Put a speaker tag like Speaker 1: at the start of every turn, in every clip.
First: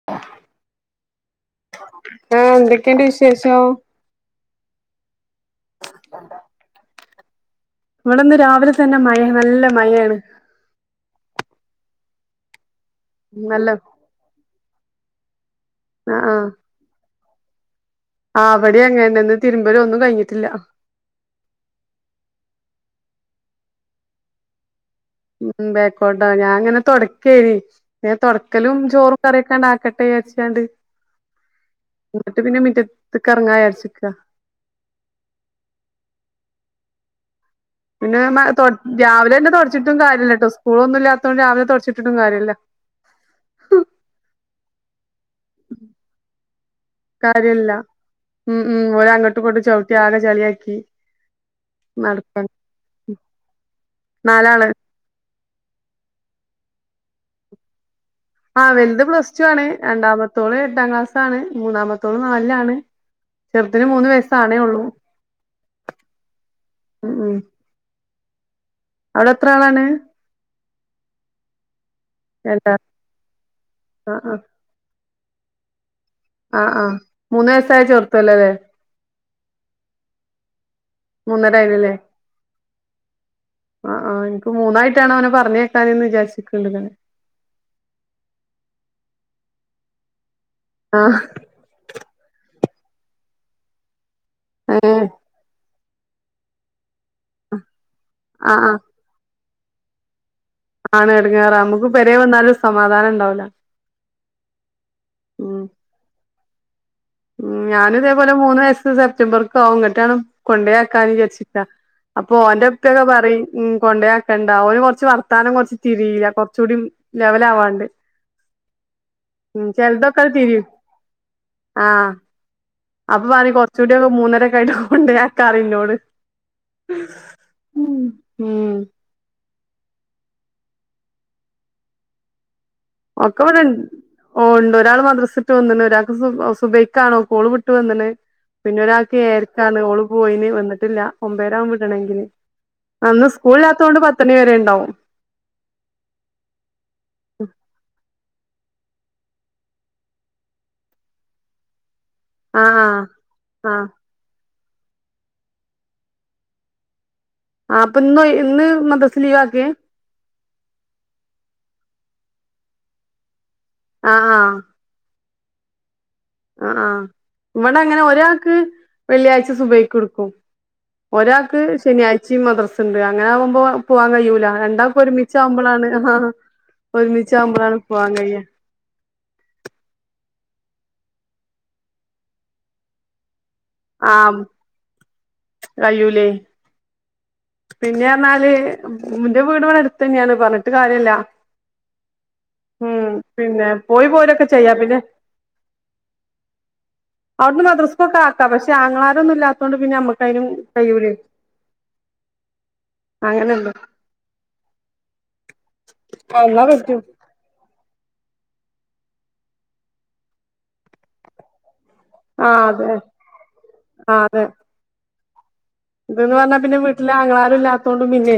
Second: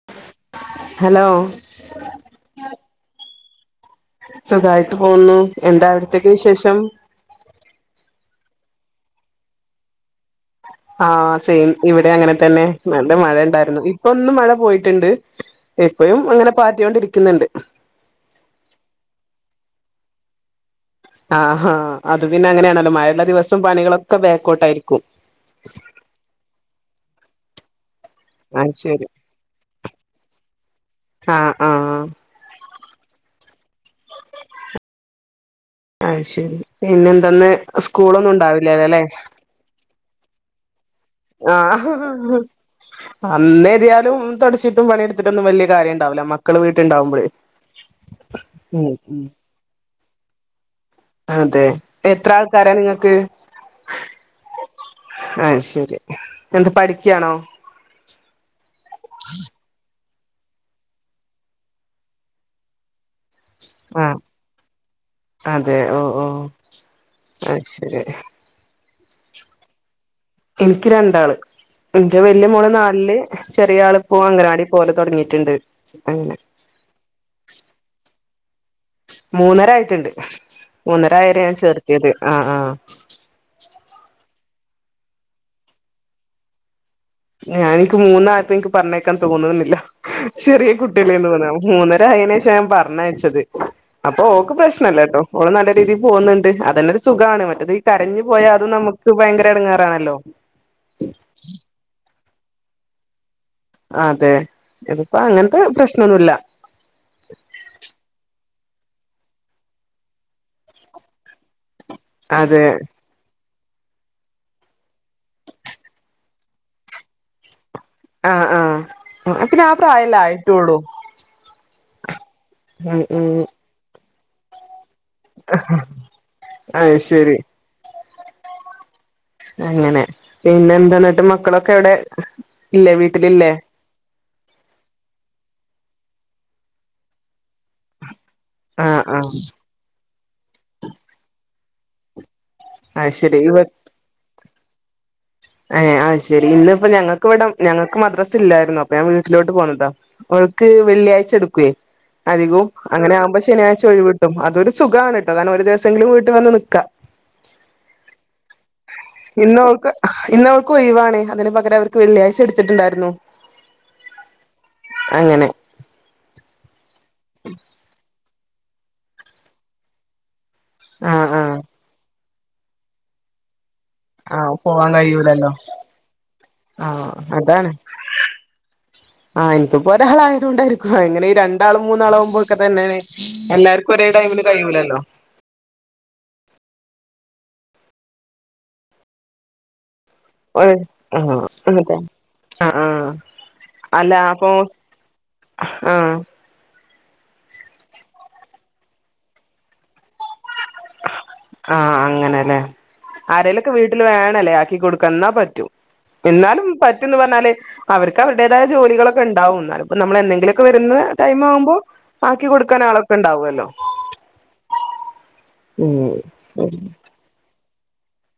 Speaker 1: [inaudible]
Speaker 2: Hello
Speaker 1: ആഎന്തൊക്കെയുണ്ട് വിശേഷം
Speaker 2: സുഖായിട്ട് പോകുന്നു എന്താ അവിടത്തേക്ക് വിശേഷം
Speaker 1: ഇവിടെന്ന് രാവിലെ തന്നെ മഴ നല്ല മഴയാണ്
Speaker 2: ആഹ് സെയിം ഇവിടെ അങ്ങനെ തന്നെ നല്ല മഴ
Speaker 1: നല്ല
Speaker 2: ഉണ്ടായിരുന്നു ഇപ്പ ഒന്നു മഴ പോയിട്ടുണ്ട് ഇപ്പഴും
Speaker 1: ആഹ്
Speaker 2: അങ്ങനെ പാറ്റിയൊ ണ്ടിരിക്കുന്നുണ്ട്
Speaker 1: ആ അവിടെ ങ്ങനെതന്നെ ന്ന് തിരുമ്പലും ഒന്നും കഴിഞ്ഞിട്ടില്ല
Speaker 2: ആഹാ അത് പിന്നെ അങ്ങനെയാണല്ലോ മഴയുള്ള ദിവസം പണികളൊക്കെ ബേക്ക്ഔട്ട് ആയിരിക്കും
Speaker 1: ഉ ബേക്കോട്ടോ ഞാൻ അങ്ങനെ തുടക്കയായിരുന്നു ഏ
Speaker 2: അത്
Speaker 1: തുടക്കലും
Speaker 2: ശരി
Speaker 1: ചോറും കറിയൊക്കെണ്ട് ആക്കട്ടെ എന്ന് വിചാരിച്ചാണ്ട്
Speaker 2: ആഹ് ആഹ്
Speaker 1: എന്നിട്ട് പിന്നെ മുറ്റത്തേക്ക് ഇറങ്ങാം എന്ന് വിചാരിച്ചിരിക്ക
Speaker 2: അയ് ശരി പിന്നെന്താന്ന്
Speaker 1: പിന്നെ രാവിലെ തന്നെ തുടച്ചിട്ടും കാര്യമില്ല കേട്ടോ സ്കൂള് ഒന്നും ഇല്ലാത്തോണ്ട് രാവിലെ തുടച്ചിട്ടും കാര്യമില്ല
Speaker 2: അന്നേരിയാലും തുടിച്ചിട്ടും പണി എടുത്തിട്ടോന്നും വലിയ കാര്യം ഉണ്ടാവില്ല മക്കള് വീട്ടുണ്ടാവുമ്പോഴേ
Speaker 1: [unintelligible] താഴെ ചളി ആക്കി
Speaker 2: അതെ എത്ര ആൾക്കാരാ നിങ്ങക്ക്
Speaker 1: നാലാള്
Speaker 2: അയ് ശരി എന്ത് പഠിക്കയാണോ
Speaker 1: ആവലുത് പ്ലസ് ടൂ ആണ് രണ്ടാമത്തോള് എട്ടാം ക്ലാസ് ആണ് മൂന്നാമത്തോള് നാലാണ് ചെറുതിന് മൂന്ന്
Speaker 2: ആഹ്
Speaker 1: വയസാണേ ഉള്ളൂ ഉ ഉ
Speaker 2: അയ് ശരി
Speaker 1: അവിടെ എത്ര ആളാണ്
Speaker 2: എനിക്ക് രണ്ടാള് എന്റെ വല്യ മോള്
Speaker 1: രണ്ടാ
Speaker 2: നാലില് ചെറിയ ആള്
Speaker 1: ആഹ്
Speaker 2: ഇപ്പോ
Speaker 1: ആഹ്
Speaker 2: അംഗനവാടി പോലെ തുടങ്ങിട്ട്ണ്ട് അങ്ങനെ
Speaker 1: ആഹ് ആഹ് മൂന്ന് വയസായ ചേർത്തല്ലല്ലേ
Speaker 2: മൂന്നരായിട്ടുണ്ട് മൂന്നര ആര ഞാൻ ചേർത്തിയത് ആആ
Speaker 1: ആഹ് ആഹ് എനിക്ക് മൂന്നായിട്ടാണ് അവനെ പറഞ്ഞേക്കാന് എന്ന് വിചാരിച്ചുക്കുണ്ട് തന്നെ
Speaker 2: ഞാൻ എനിക്ക് മൂന്ന് ആളിനെയും എനിക്ക് പറഞ്ഞേക്കാൻ തോന്നുന്നുന്നില്ല ചെറിയ
Speaker 1: ആഹ്
Speaker 2: കുട്ടിയല്ലേന്ന് തോന്നും മൂന്നും അതിന് ശേഷം പറഞ്ഞയച്ചത് അപ്പൊ ഓക്ക് പ്രശ്നല്ല
Speaker 1: ഏഹ്
Speaker 2: കേട്ടോ ഓള് നല്ല രീതിയിൽ പോകുന്നുണ്ട് അതെല്ലെ ഒരു സുഖമാണ് മറ്റേത് ഈ കരഞ്ഞു പോയാ
Speaker 1: ആഹ്
Speaker 2: അതും
Speaker 1: ആഹ്
Speaker 2: നമുക്ക് ക്ക്‌ ഭയങ്കര എടങ്ങാറാണല്ലോ
Speaker 1: ആണ് എടങ്ങേറ് നമുക്ക് പെരെ വന്നാലും സമാധാനം ഉണ്ടാവില്ല
Speaker 2: അതെ ഇതിപ്പോ അങ്ങനത്തെ പ്രശ്നൊന്നുമില്ല
Speaker 1: ഉ ഞാനും ഇതേപോലെ മൂന്ന് വയസ്സ് സെപ്റ്റംബർക്ക് ആകും ഇങ്ങോട്ടാണം കൊണ്ടേയി ആക്കാന്നുവച്ചിട്ട അപ്പൊ
Speaker 2: അതെ
Speaker 1: ഓന്റെ ഉപ്പയൊക്കെ പറയും ഉ കൊണ്ടയാക്കേണ്ട അവന് കുറച്ച് വർത്താനം കുറച്ച് തിരിയില്ല കുറച്ച കൂടി ലെവൽ ആവാൻ ഉണ്ട്
Speaker 2: ആഹ് ആഹ് ആ പിന്നെ ആ പ്രായം അല്ലേ ആയിട്ട്
Speaker 1: തിരിയും
Speaker 2: ഉള്ളു
Speaker 1: ആഹ് അപ്പൊ പറയും കൊറച്ച കൂടി ഒക്കെ മൂന്നരക്കൊയയിട്ട് കൊണ്ടോയി ആക്കാം പറയ് എന്നോട്
Speaker 2: അത് ശരി
Speaker 1: ഉം
Speaker 2: അങ്ങനെ പിന്നെ എന്താന്നിട്ട് മക്കളൊക്കെ എവിടെ ഇല്ലേ വീട്ടിലില്ലേ
Speaker 1: ഒക്കെവിടെ ഓ ണ്ട് ഒരാൾ മദ്രസ്ട്ടു വന്ന്ണ് ഒരാൾക്ക് സുഭയ്ക്കാണ് ഓള് വിട്ട് വന്ണ് പിന്ന
Speaker 2: ആഹ്
Speaker 1: ഒരാൾക്ക്
Speaker 2: ആഹ്
Speaker 1: ഏയരക്കാണ് ഓള് പോയിന് വന്നിട്ടില്ല ഒമ്പേരാകും വിടണെങ്കില്
Speaker 2: അത്
Speaker 1: അന്ന്
Speaker 2: ശരി ഇവ
Speaker 1: സ്കൂളിലാതോണ്ട് പത്തണി വരെ ഉണ്ടാവും
Speaker 2: ഏ ആഹ് ശരി ഇന്ന് ഇപ്പ ഞങ്ങൾക്ക് ഇവിടെ ഞങ്ങൾക്ക് മദ്രസ ഇല്ലായിരുന്നു അപ്പൊ ഞാൻ വീട്ടിലോട്ട് പോന്ട്ടാ ഓൾക്ക് വെള്ളിയാഴ്ച എടുക്കെ അധികും
Speaker 1: ആഹ് ആഹ്
Speaker 2: അങ്ങനെ ആവുമ്പോ ശനിയാഴ്ച
Speaker 1: ആഹ്
Speaker 2: ഒഴിവിട്ടും അതൊരു സുഖമാണ് കട്ടോ കാരണം ഒരു ദിവസങ്കിലും വീട്ടില് വന്ന് നിക്കാ
Speaker 1: ആ അപ്പൊ ഇന്ന് ഇന്ന് മദറസ്സ് ലീവ്
Speaker 2: ഇന്ന്
Speaker 1: ആക്കെ
Speaker 2: അവൾക്ക് ഇന്ന് അവർക്ക് ഒയിവാണ് അതിന് പകരം അവർക്ക് വെള്ളിയാഴ്ച എടുത്തിട്ടുണ്ടായിരുന്നു
Speaker 1: ആഹ്
Speaker 2: അങ്ങനെ
Speaker 1: ആ ആഹ് ഇവിടെ അങ്ങനെ ഒരാക്ക് വെള്ളിയാഴ്ച സുബഹിക്ക് ഇടിക്കും
Speaker 2: ആഹ് ആഹ്
Speaker 1: ഒരാക്ക് ശനിയാഴ്ച്ചിം മദ്രസ ഇണ്ട് അങ്ങനെ ആവുമ്പോ പോവാൻ കയ്യൂല
Speaker 2: ആഹ് പോവാൻ
Speaker 1: രണ്ടാക്കു ഒരുമിച്ച
Speaker 2: കഴിയൂലല്ലോ
Speaker 1: ആവുമ്പോളാണ് അഹ്
Speaker 2: ആഹ് അതാണ്
Speaker 1: ഒരുമിച്ചാവുമ്പോളാണ് പോവാൻ കയ്യ [inaudible]
Speaker 2: ആഹ് ഇൻക്ക്പ്പോ ഒരാളായതോണ്ടായിരിക്കും അങ്ങനെ രണ്ടാളും മൂന്നാളാവുമ്പോളോക്കെതന്നെണ് എല്ലാർക്കും ഒക്കെ ഒരേടൈമില് കയ്യൂലല്ലോ
Speaker 1: കയ്യൂലേ പിന്നെ പറഞ്ഞാല് ഉം മുന്റെ വീട് ഇവ്‌ടെ അടുത്തന്നെയാണ് പറഞ്ഞിട്ട്
Speaker 2: ആഹ്
Speaker 1: കാര്യല്ല
Speaker 2: അതെ ആഹ്
Speaker 1: ഉം
Speaker 2: ആഹ്
Speaker 1: പിന്നെ പോയി
Speaker 2: അല്ല
Speaker 1: പോരൊക്കെ
Speaker 2: അപ്പൊ
Speaker 1: ചെയ്യാ പിന്നെ
Speaker 2: ആഹ്
Speaker 1: അവിടുന്ന് മദ്രസ്‌കൊക്കെ ആക്ക പക്ഷെ ആങ്ങളാരൊന്നും ഇല്ലാതോണ്ട് പിന്നെ നമ്മക്കായിനും
Speaker 2: ആഹ് അങ്ങനെല്ലേ
Speaker 1: അങ്ങനെണ്ട്
Speaker 2: അരലൊക്കെ വീട്ടില് വേണല്ലേ ആക്കി കൊടുക്കാന് ന്നാ പറ്റൂ
Speaker 1: എന്നാ
Speaker 2: ന്നാലും
Speaker 1: പറ്റും
Speaker 2: പറ്റന്ന് പറഞ്ഞാല് അവർക്ക് അവരുടേതായ ജോലികളൊക്കെ ഇണ്ടാവും എന്നാലും ഇപ്പൊ നമ്മൾ എന്നെങ്കിലുമൊക്കെ വരുന്ന ടൈം ആവുമ്പോ ആക്കി
Speaker 1: ആഹ്
Speaker 2: കൊടുക്കാന്
Speaker 1: അതെ
Speaker 2: ആളൊക്കെ ഉണ്ടാവല്ലോ
Speaker 1: ആഹ് അതെ
Speaker 2: ഉം
Speaker 1: ഇതിന്ന് വന്നാ പിന്നെ
Speaker 2: ശരി
Speaker 1: വീട്ടില് ആങ്ങളാരും ഇല്ലാത്തോണ്ടു പിന്നെ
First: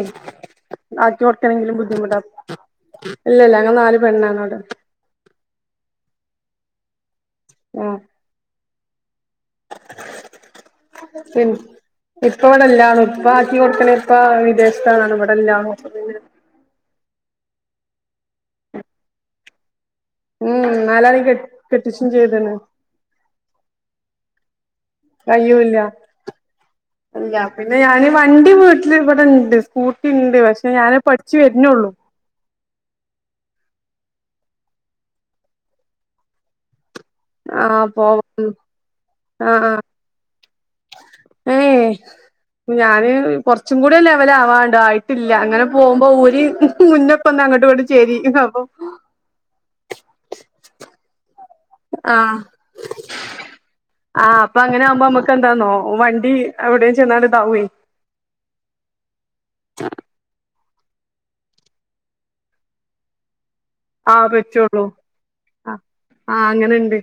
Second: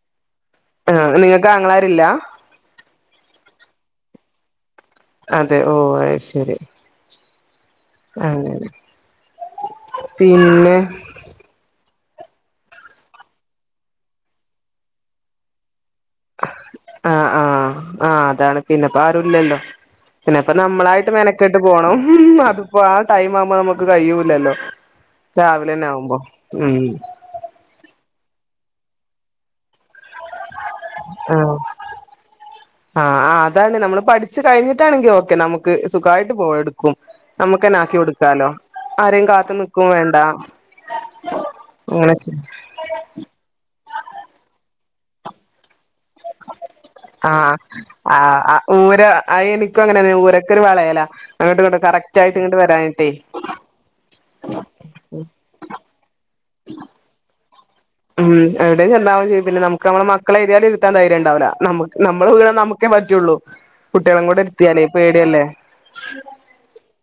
Speaker 2: ആഹ്
Speaker 1: ആക്കി
Speaker 2: നിങ്ങൾക്ക്
Speaker 1: കൊടുക്കാനെങ്കിലും
Speaker 2: ആങ്ങളാരില്ല
Speaker 1: ബുദ്ധിമുട്ടാ ഇല്ല ഇല്ല നമ്മള് നാല് പെണ്ണ അവ്ടെ
Speaker 2: അതെ ഓ ആയിശേരി
Speaker 1: ആഹ്
Speaker 2: അങ്ങനെ പിന്നെ
Speaker 1: പി ഇപ്പ ഇവിടെല്ലാണും ഇപ്പ ആക്കി കൊടുക്കണ ഇപ്പ വിദേശത്താാണ് ഇവിടെല്ലനും
Speaker 2: ആഹ് ആ ആ അതാണ് പിന്നെപ്പ ആരുല്ലല്ലോ പിന്നെപ്പൊ
Speaker 1: ഉം
Speaker 2: നമ്മളായിട്ട്
Speaker 1: നാലാളീം കെ
Speaker 2: മെനക്കെട്ട് പോണം
Speaker 1: കെട്ടിച്ചും ചെയ്ത്ണ്
Speaker 2: അതിപ്പോ ആ ടൈം ആവുമ്പോ നമുക്ക് കയൂല്ലല്ലോ
Speaker 1: കയ്യൂല്ല അല്ല പിന്നെ ഞൻ വണ്ടി വീട്ടില് ഇവിടെണ്ട് സ്കൂട്ടി ഇണ്ട് പക്ഷെ ഞാനത് പഠിച്ചു
Speaker 2: ആഹ്
Speaker 1: വരുനൊള്ളൂ
Speaker 2: ആഹ് ആ അതാണെ നമ്മള് പഠിച്ച് കഴിഞ്ഞിട്ടാണെങ്കിൽ ഓക്കെ നമുക്ക് സുഗായിട്ട് പോയട ക്കും നമുക്കന്നെ
Speaker 1: ആഹ്
Speaker 2: ആക്കി കൊടുക്കാലോ
Speaker 1: പോവും
Speaker 2: ആരേം കാത്
Speaker 1: ആഹ്
Speaker 2: നിക്കും വേണ്ട [inaudible]
Speaker 1: ആഹ് ഏയ് ഞാന് കുറച്ചും കൂടി ലെവലാണ്ട് ആയിട്ടില്ല അങ്ങനെ പോ പോകുമ്പോ ഉരിം മുന്നൊക്കെ അങ്ങോട്ട് ഇങ്ങോട്ടും ചേരി അപ്പൊ
Speaker 2: അ എനിക്കും അങ്ങനെ ഊരക്കൊരു വളയലാ അങ്ങോട്ട് ഇങ്ങട്ട് കറക്റ്റ് ആയിട്ട്
Speaker 1: ആഹ്
Speaker 2: ഇങ്ങട്ട് വരാനിട്ടേ
Speaker 1: ആഹ് അപ്പൊ അങ്ങനെ ആകുമ്പോ നമ്മക്ക് എന്താന്നോ വണ്ടി എവിടെയും ചെന്ന് ഇതാവേ
Speaker 2: ഉം എവിടെയും ചണ്ടാവാൻ ചെയ്യും പിന്നെ നമ നമ്മളെ ഏതായാലും ഇര്ത്തൻ ധൈര്യം ഇണ്ടാവുല്ല നമ്മ നമ്മള് വീണ നമക്കേ പറ്റള്ളൂ
Speaker 1: [inaudible]
Speaker 2: കുട്ടികള കൂടെ ഇര്ത്തിയാലെ
Speaker 1: പറ്റുള്ളൂ
Speaker 2: പേടിയാ
Speaker 1: ആ ആഹ് അങ്ങനെണ്ട്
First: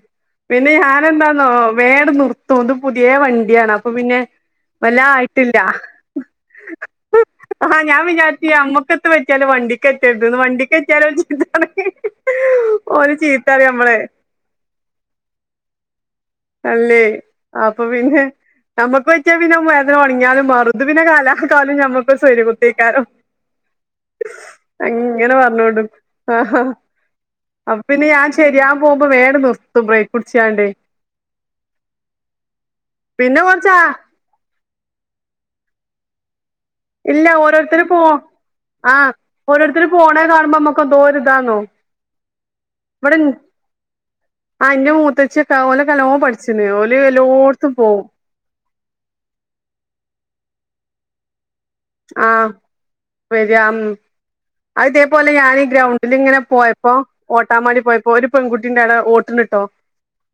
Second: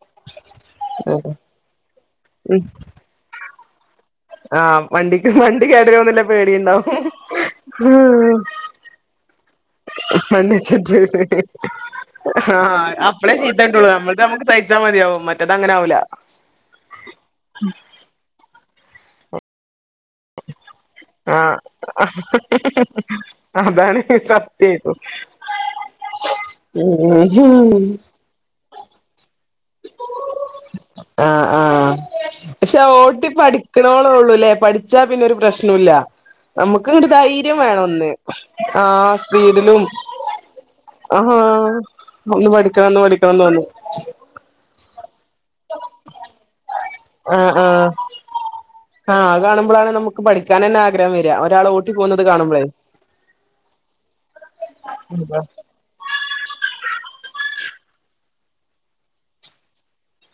Speaker 1: പിന്നെ
Speaker 2: ഉം
Speaker 1: ഞാനന്തന്നോ വെങ്ങാട്ട് നിർത്തും തോന്നും പുതിയ വണ്ടിയാണ് അപ്പൊ പിന്നെ
Speaker 2: ആഹ്
Speaker 1: വല്ലാ
Speaker 2: വണ്ടിക്ക്
Speaker 1: ആയിട്ടില്ല
Speaker 2: വണ്ടി കേടരോന്നുള്ള
Speaker 1: ആഹ് ഞാൻ
Speaker 2: പേടിയുണ്ടാവും
Speaker 1: വിചാര്ച്ച് നമ്മക്കൊ പറ്റിയാലും വണ്ടിക്ക് പറ്റാരുത്തുന്ന്
Speaker 2: പണ്ട്
Speaker 1: വണ്ടിക്ക്ച്ചാല
Speaker 2: വെച്ചിട്ടുണ്ട്
Speaker 1: ഓര് ചീത്തറയും നമ്മളെ
Speaker 2: ഇത് നമ്മക്ക് സഹിച്ചാ മതിയാവും മറ്റേത് അങ്ങനെ ആവുല്ല
Speaker 1: അല്ലേ അപ്പൊ പിന്നെ നമ്മുക്ക് പറ്റിയ പിന്നെ ഉണങ്ങാലും മറുതു ഇത് പിന്നെ
Speaker 2: ആഹ്
Speaker 1: കാലക്കാലും നമ്മക്ക് സ്വര്ം സൗര്യാ കുത്തെക്കാരം
Speaker 2: അതാണ് സത്യായിട്ടും
Speaker 1: അങ്ങനെ പറഞ്ഞോടുക്കും ആ അ
Speaker 2: ഉം
Speaker 1: പിന്നെ ഞാൻ ചെറിയാൻ പോകുമ്പോ വെങ്ങാട്ട് നിർത്തും ബ്രേക്ക് പുടിച്ചാണ്ട്
Speaker 2: ആഹ് ആഹ് പക്ഷെ ഓട്ടി
Speaker 1: പിന്നെ കൊറച്ച് ആ
Speaker 2: പഠിക്കുണോള്ളൂല്ലേ പഠ ച്ച, പിന്നെ ഒരു പ്രശ്ണോല്ല നമുക്കങ്ട്ട് ഇ
Speaker 1: ഇല്ല
Speaker 2: ധൈര്യം വേണം
Speaker 1: ഓരോരുത്തര് പോ
Speaker 2: ഒന്ന് ആഹ് സ്പീഡിലും
Speaker 1: ഓരോരുത്തര് പോണേ കാണുമ്പോ നമ്മുക്ക് എന്തോ ഒരു
Speaker 2: ആഹാ
Speaker 1: ഇതാന്നോ
Speaker 2: ഒന്ന് പഠിക്കന്ന്
Speaker 1: ഇവിടെ
Speaker 2: പഠിക്കാന്ന് വന്ന്ു
Speaker 1: ആഹ് അന്റെ മൂത്തച് ഓല കലോ പഠിച്ചിന്ന്
Speaker 2: ആഹ് ആഹ് ആഹ് അത് കാണുമ്പോഴാണ് നമുക്ക് പഠിക്കാൻ തന്നെ ആഗ്രഹം വര ഒരാൾ പോകുന്നത്
Speaker 1: ആഹ്
Speaker 2: കാണുമ്പളേ
Speaker 1: വരിയാ അയിതേപോലെ ഞാനീ ഗ്രൗണ്ട് ഇല ഇങ്ങനെ പോയപ്പോ ഓട്ടാമാടി പോയപ്പോ ഒരു പെൺകുട്ടിന്റെ അട ഓട്ടിന്ന്ിട്ടോ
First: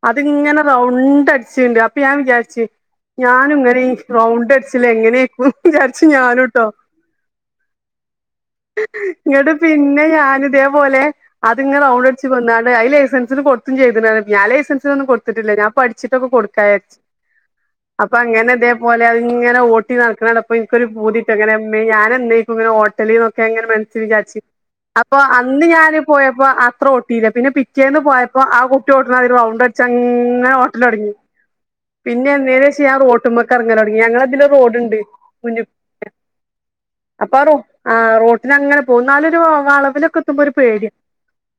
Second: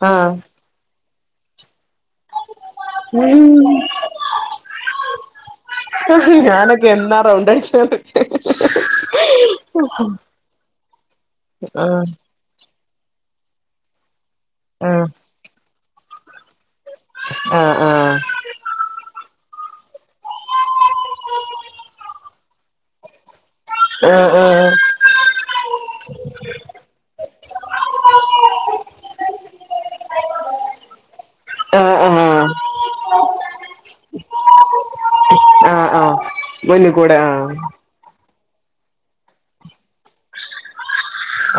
Speaker 2: ആഹ്
Speaker 1: അതിങ്ങനെ റൗണ്ടടിച്ചുണ്ട് അപ്പൊ ഞാൻ വിചാരിച്ചു
Speaker 2: ഉം
Speaker 1: ഞാനും ഇങ്ങനെ റൗണ്ടടിച്ചൽ എങ്ങനെയക്കുംന്ന് വിചാരിച്ച ഞൻ ട്ടോ
Speaker 2: ഞാനൊക്കെ എന്നാ റൗണ്ട് അടിച്ചത്
Speaker 1: ഇങ്ങട്ട് പിന്നെ ഞാന ഇതേപോലെ അത്ങ്ങെ
Speaker 2: ആഹ്
Speaker 1: റൗണ്ട് അടിച്ച് പോന്നാാണ് ലൈസൻ കൊടുത്തും ചെയ്തന് ഞാൻ
Speaker 2: ആഹ്
Speaker 1: ലൈസൻസിനന്നും കൊടുത്തിട്ടില്ല ഞാ പഠിച്ചിട്ടൊക്ക കൊടുക്കച്ച
Speaker 2: ആഹ്
Speaker 1: അപ്പൊ
Speaker 2: ആഹ്
Speaker 1: അങ്ങനെ ഇതേപോലെ അത് ഇങ്ങനെ ഓട്ടി നടക്കണണ്ടപ്പൊ ഇനിക്കൊരു പൂതി മ്മേ ഞാൻ എ ഇപ്പ ഇങ്ങനെ ഓട്ടലിനൊക്കെനെ
Speaker 2: ആഹ് ആഹ്
Speaker 1: അപ്പൊ അന്ന് ഞാന് പോയപ്പോ അത്ര ഓട്ടിയില്ല പിന്നെ പിറ്റേന്ന് പോയപ്പോ ആ കുട്ടി ഓട്ട ഒരു റൗണ്ട് ചെന്ന ഓട്ടലൊടങ്ങി
Speaker 2: ആഹ് ആഹ്
Speaker 1: പിന്നെ എന്തേ ചെയ്യാൻ റോട്ടുമ്മൊക്കെ ഇറങ്ങലൊടങ്ങി ഞങ്ങ അതില് റോഡ്ണ്ട്
Speaker 2: അഹ് അഹ് വന്നു
Speaker 1: അപ്പൊ റ റോട്ടിനങ്ങനെ പോകുന്നാലരു വളവിലൊക്കെ എത്തുമ്പോ ഒരു പേടിയ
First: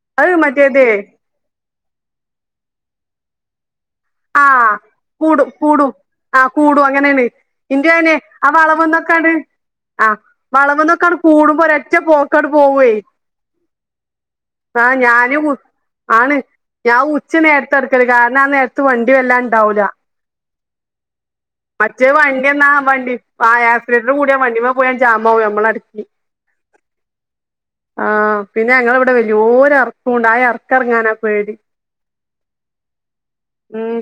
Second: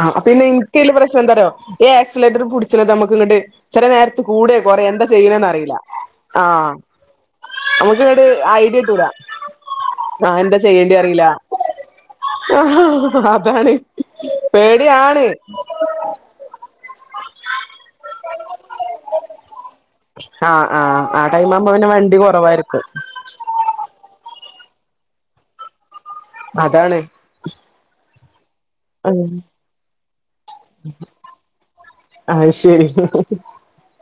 Speaker 2: ആഹ് പിന്നെ ഇൻക്ക് പ്രശ്നംന്താറോ ഏ ആക്സിലേറ്റർ പിടിച്ചണത് നമക്ക് ഇങ്ങട്ട് ചെല നേ കൂടെ
Speaker 1: ആഹ്
Speaker 2: കൊറെേ എന്താ
Speaker 1: കൂടും
Speaker 2: ചെയ്യലന്ന്റിയില്ല
Speaker 1: കൂടും
Speaker 2: ആഹ്
Speaker 1: കൂടും അങ്ങനേണ് ഇന്റെ
Speaker 2: നമുക്ക്
Speaker 1: അതെന്നെ
Speaker 2: ഇട്
Speaker 1: ആ
Speaker 2: ഐഡിയട്ടൂല
Speaker 1: വളവ്ന്നൊക്കാണ്ട്
Speaker 2: ആഹ് എന്താ ചെയ്യേണ്ടി
Speaker 1: വളവ്ന്നൊക്കാണ്ട്
Speaker 2: അറിയില്ല
Speaker 1: കൂടുമ്പോ ഒരൊറ്റ പോക്കാണ്ട് പോവേ
Speaker 2: ആഹ് അതാണ്
Speaker 1: ആഹ്
Speaker 2: പേടിയാണ്
Speaker 1: ഞാന് ആണ് ഞാൻ ഉച്ച നേ തർക്കല് കാരണം ആ നേരത്ത് വണ്ടിയും വല്ലാംണ്ടാവൂല
Speaker 2: ആഹ് ആഹ് ആ ടൈം ആമ്പപിന്നെ വണ്ടി
Speaker 1: വണ്ടിന്നാ
Speaker 2: കുറവായിരിക്ക
Speaker 1: വണ്ടി ആ സ്രിലേറ്റർ കൂടിയ വണ്ടി പോയാൻ ജാമാവും മ്മളടക്കി
Speaker 2: അതാണ്
Speaker 1: ആഹ് പിന്നെ ഞങ്ങളിവിടെ
Speaker 2: ഉം
Speaker 1: വലിയോര ഇറക്കുംണ്ട് ആഹ് ഇറക്കറങ്ങാനാ പേടി
Speaker 2: അയ്ശരി
Speaker 1: ഉം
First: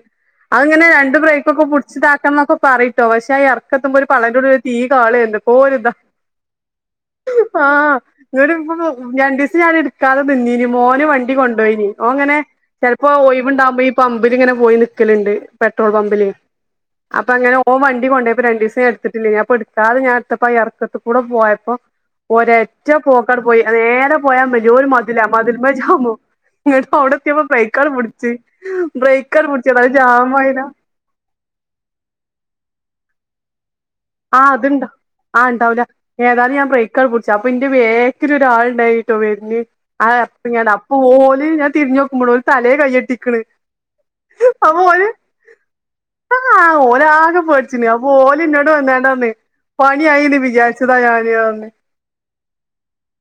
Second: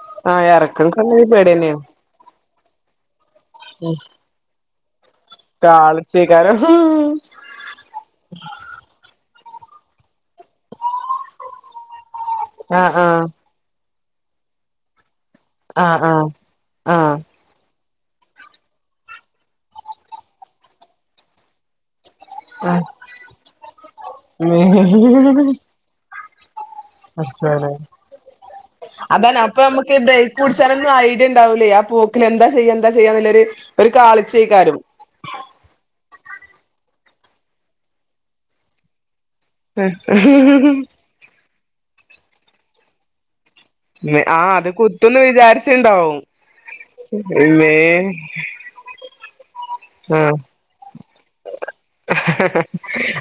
Speaker 1: അത്ങ്ങനെ രണ്ട് ബ്രേക്കൊക്കെ
Speaker 2: തന്നെയാണ്
Speaker 1: പിടിച്ചിട്ടാക്കണം എന്നൊക്കെ പറയിട്ട ട്ടോ പക്ഷേയി അർക്കെത്തുമ ഒരു പളയോ തീ കാളേ എന്തക്കര് ഇദ
Speaker 2: കാളിച്ചേക്കാരം
Speaker 1: ആഹ് ന്നട്ട് ഇപ്പ രണ്ടു ദിവസം ഞാൻ എടുക്കാതെ നിന്നിന് മോന് വണ്ടി കൊണ്ടൊയിന് ഓൻങ്ങനെ
Speaker 2: ആ ആ
Speaker 1: ചിലപ്പോ ഒയ് വുണ്ടാവുമ്പോ ഈ പമ്പിൽങ്ങനെ പോയി നിക്കലുണ്ട്
Speaker 2: ആ
Speaker 1: പെട്രോൾ
Speaker 2: ആ
Speaker 1: പമ്പില്
Speaker 2: ആ
Speaker 1: അപ്പൊ അങ്ങനെ ഓൻ വണ്ടി കൊണ്ട പോയപ്പോ രണ്ട് ദിവസംഞ എടുത്തിട്ടില്ല ഞാ അപ്പ ഞൻ ഇടക്കാതെ ഞാൻടുത്തപ്പ ഇറക്കത്തി കൂടെ പോയപ്പോ ഒരറ്റ പോക്കണ്ട് പോയി നേരെ പോയാൻണ്ടി പജാമോ ഇങ്ങട്ട് അവിടെ എത്തിയപ്പോ ബ്രേക്കാർ പിടിച്ചു ബ്രേക്കാർ പിടിച്ച അയ്ൽ ജാമയില
Speaker 2: ണ്ടാവൂലൈ ആ പോക്കിലെ ന്താ ചെയ്യാ എന്താ ചെയ്യാ ന്ന്ല്ലൊര്
Speaker 1: ആഹ് അത്ണ്ടോ ആഹ് ണ്ടാവൂല ഏതായാലും ഞാം ബ്രേക്കങ്ങട്ട് പുടിച്ചു അപ്പന്റെ ബേക്കിലൊരാള് ണ്ടയ്ന്നുട്ടൊ വെര്ണ് അ [unintelligible]
Speaker 2: കാളിച്ചേക്കാരും
Speaker 1: അപ്പ ഓല് ഞാൻ തിരിഞ്ഞോക്കുമ്പോ തലേൽ കയ്യെട്ടി നിക്കണ്
Speaker 2: ആ അത്
Speaker 1: അപ്പ ഓല്
Speaker 2: കുത്തുന്ന് വിചാരിച്ചിണ്ടാവും
Speaker 1: ആഹ് ഓലാകെ
Speaker 2: മേ
Speaker 1: പേടിച്ച്ന് അപ്പൊ ഓല് വന്ന് ങ്ങാണ്ട് പറഞ്ഞുയ് പണ്യായീന്ന് വിചാരിച്ചതാ ഞാന് റഞ്ഞു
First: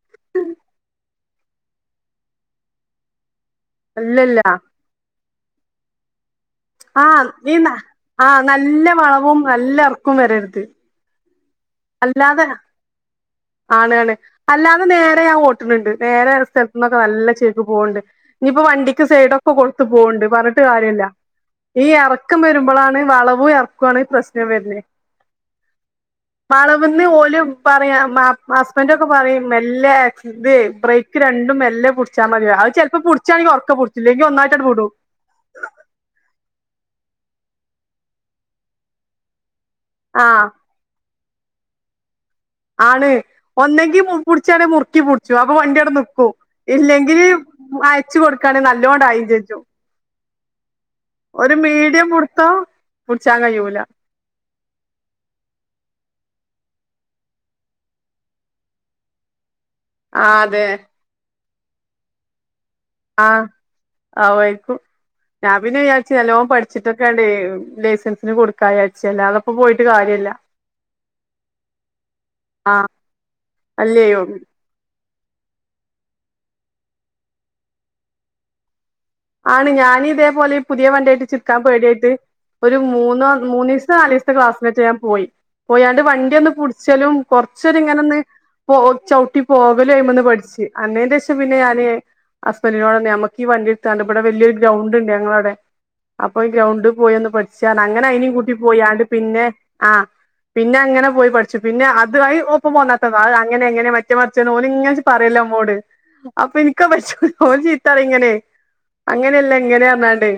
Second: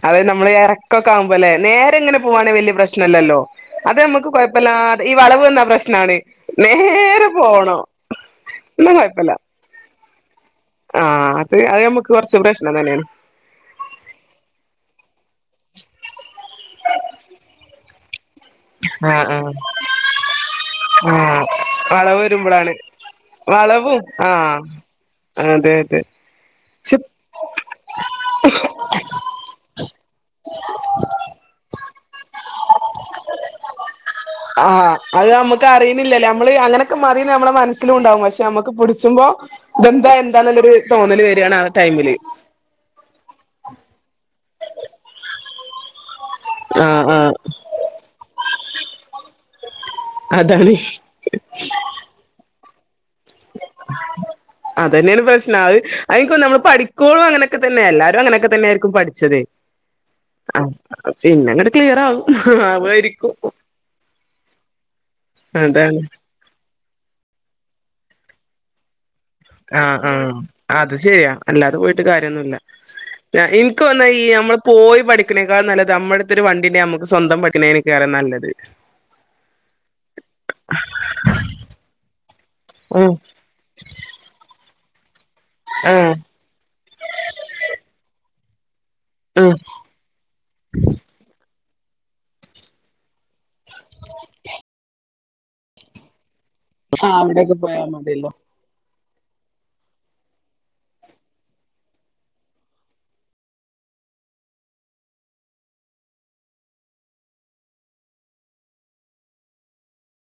Speaker 2: അതായത് നമ്മള് എറക്കൊക്കെ ആകുമ്പോ ലെ നേരെ ങ്ങനെ പോവാണെ വല്ല്യേ പ്രശ്നല്ലല്ലോ അത് നമ്മക്ക്
Speaker 1: അല്ലല്ല
Speaker 2: കൊഴപ്പല്ലാതെ ഈ വളവ് വന്നാ പ്രശ്നാണ്
Speaker 1: ആഹ്
Speaker 2: നേരെ
Speaker 1: ഈ ന
Speaker 2: പോണം
Speaker 1: ആഹ് നല്ല
Speaker 2: എന്നാ
Speaker 1: വളവും നല്ല എർക്കും വരര്ത്
Speaker 2: ആഹ് അത് അത് ഞമ്മക്ക് കൊർച്ച് പ്രശ്നം തന്നേണ്.
Speaker 1: ആണ് ആണ് അല്ലാതെ നേരെ ഞാം ഓട്ട്ണ് ണ്ട്. നേരെള്ള സ്ഥലത്ത് നന്നൊക്കെ നല്ല ചേൽക്ക് പോണ് ണ്ട്. ഞ്ഞിപ്പോ വണ്ടിക്ക്
Speaker 2: ആ
Speaker 1: സൈഡൊക്കെ
Speaker 2: ആ
Speaker 1: കൊട്ത്ത് പോണ് ണ്ട് പർഞ്ഞ്ട്ട് കാര്യല്ല.
Speaker 2: ആ
Speaker 1: ഈ
Speaker 2: വളവ്
Speaker 1: എറക്കം
Speaker 2: വരുമ്പളാണ്
Speaker 1: വര്മ്പളാണ് വളവും എറക്കാണ് പ്രശ്നം വെര്ന്നെ
Speaker 2: അതെ അതെ പക്ഷെ
Speaker 1: വളവ്ന്ന് ഓല് പറയും മാ ഹസ്ബന്റൊക്കെ പറയും മെല്ലെ ആക് ഇതേ ബ്രേക്ക് രണ്ടും മല്ലെ പുടിച്ചാൽ മതി അത് ചെലപ്പൊ പുടിച്ചാണെങ്കിൽ ഒറക്കെ പുടിച്ചും ഇല്ലെങ്കി ഒന്നായി
Speaker 2: ആഹ് അത് അമ്മക്ക് അറീണില്ലല്ലൊ അ മ്മള് അങ്ങനൊക്കെ മതിന്ന് അ മ്മളെ മനസ്സിലുണ്ടാവും പക്ഷെ നമ്മക്ക് പുടിച്ചുമ്പൊ ഇതെന്താ
Speaker 1: ആഹ്
Speaker 2: എന്താന്നുള്ളൊര് തോന്നല് വരാണ് ആ ടൈമില്
Speaker 1: ആണ് ഒന്നെങ്കി പുടിച്ചാണെങ്കി മുർക്കി പുടിച്ചും അപ്പ വണ്ട്യവടെ നി ക്കും
Speaker 2: ആഹ്
Speaker 1: ഇല്ലെങ്കിൽ
Speaker 2: ആഹ്
Speaker 1: അയച്ചു കൊട്ക്കാണെങ്കി നല്ലോം അയീം ചെച്ചും
Speaker 2: അതാണ്
Speaker 1: ഇ മുടുത്ത മുടിച്ചാ കയൂല
Speaker 2: അതന്ന്യാണ് പ്രശ്നം ത് അത് ഇനിക്ക് തൊന്ന്ണ് നമ്മള് പഠിക്കോളും അങ്ങനൊക്കെ തന്നെ യാ എല്ലാവരും അങ്ങനെക്കെ തന്നെയായിരിക്കും പഠിച്ചത്
Speaker 1: ആഹ് അതെ
Speaker 2: ആഹ് പിന്നങ്ങട്ട് ക്ലിയറാവും ആവുവായി
Speaker 1: ആഹ് ആവായിര്ക്കും ഞാം പിന്നെ
Speaker 2: അതാണ്
Speaker 1: വിചാരിച്ചു നല്ലോം പഠി ച്ച് ട്ടൊക്കേണ്ടേയ് ലൈസൻസിന് കൊട് ക്കാ വിചാരിച്ചു അല്ലാതെ പ്പൊ പോ
Speaker 2: ആഹ് ആഹ് അത് ശെരിയാ അല്ലാതെ പോയിട്ട് കാര്യൊന്നുല്ല.
Speaker 1: ആ
Speaker 2: ഇൻക്ക് തോന്നാ
Speaker 1: അല്ലയോ
Speaker 2: ഈ ഞമ്മള് പ് പോയി പഠിക്ക്ണേക്കാൾ നല്ലത് അ മ്മട്ത്തൊര് വണ്ടിണ്ടെങ്കി അമ്മക്ക് സ്വന്തം പക്കിണേകാരം നല്ലത്.
Speaker 1: ആണ് ഞാനിതേപോലെ പുത്യേ വണ്ട്യായ്ട്ട് ച്ച്ട്ക്കാം പേട്യായ്ട്ട് ഒരു
Speaker 2: ഉം
Speaker 1: മൂന്നോ മൂന്നീസോ നാലീസോ ത്തെ ക്ലാസ്സിനേറ്റെ ഞാം പോയി പോയാണ്ട്
Speaker 2: ആഹ്
Speaker 1: വണ്ടി ഒന്ന് പുടിച്ചലും കൊർച്ചൊര് ഇങ്ങനൊന്ന് പോ ചൗട്ടി
Speaker 2: ആ
Speaker 1: പോകലും ഐമന്ന് പഠിച്ച് ആയിനെന്റെശം പിന്നെ ഞാന് ഹസ്ബന്റിനോടെന്നെ നമ്മക്കീ വണ്ടി ത്താണ്ട് ഇവടെ വല്ല്യോര് ഗ്രൗണ്ട്ണ്ട് ഞങ്ങളവ്ടെ അപ്പ ഈ ഗ്രൗണ്ട് പോയി ഒന്ന്
Speaker 2: അവിടെയൊക്കെ
Speaker 1: പഠിച്ചാ
Speaker 2: പോയാ
Speaker 1: പർഞ്ഞ് അങ്ങനെ
Speaker 2: മതിയല്ലോ
Speaker 1: ഐനീം കൂട്ടി പോയ് ആണ്ട് പിന്നെ ആഹ് പിന്നെ അങ്ങനെ പോയി പഠിച്ചു പിന്നെ അത് ഒപ്പം പോന്നാ എത്താനോ അത് അങ്ങനെ ഇങ്ങനെ മറ്റേ മറിചേന്ന് ഓല് ങ്ങനെ പറേലോ മ്മോട് അപ്പ ഇൻക്ക പറ്റൂല ഓല് ചീത്തറി ങ്ങനെ അങ്ങനല്ല ങ്ങനെർഞ്ഞാണ്ട്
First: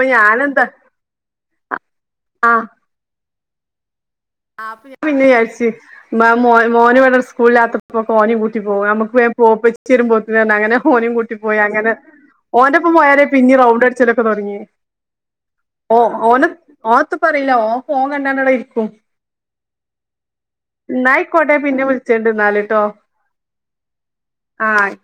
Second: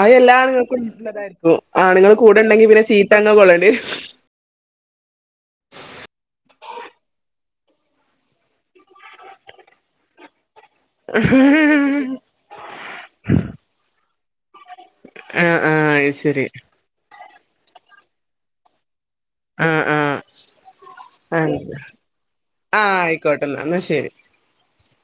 Speaker 2: അതെല്ലാ ആണ്ങ്ങക്കും ള്ളതായിര്ന്നു ആണ്ങ്ങള് കൂടെ
Speaker 1: ആ
Speaker 2: ണ്ടെങ്കി പിന്നെ ചീത്ത ങ്ങനെ കൊള്ളണ്ട്യേരും
Speaker 1: അപ്പ ഞാം പിന്നെ വിചാരിച്ച് മ മോ മോന് വടെ സ്കൂളില്ലാത്തപ്പൊ ഓനീം കൂട്ടി പോകും നമുക്ക് വേം പോവാ ഇപ്പച്ചി വര്മ്പോത്തിന് പർഞ്ങ്ങാണ്ട് അങ്ങനെ ഓനേം കൂട്ടി പോയി അങ്ങനെ
Speaker 2: വരും
Speaker 1: ഓന്റെപ്പം പോയാരേ പിന്നീം റൌണ്ടടിച്ചലൊക്കെ തൊടങ്ങ്യേ
Speaker 2: ആ ആ
Speaker 1: ഓ
Speaker 2: അത് ശരി
Speaker 1: ഓനെ ഓനെത്തും പറീല ഓൻ ഫോൻ കണ്ടാണ്ടവ്ടെ ഇരിക്കും
Speaker 2: ആഹ് ആഹ്
Speaker 1: ന്നാ ആയിക്കോട്ടെ പിന്നെ വ്ൾച്ചണ്ട്
Speaker 2: ആ
Speaker 1: ന്നാല്ട്ടോ
Speaker 2: ആയിക്കോട്ടെന്നാ എന്നാ എന്നാ ശരി
Speaker 1: ആഹ്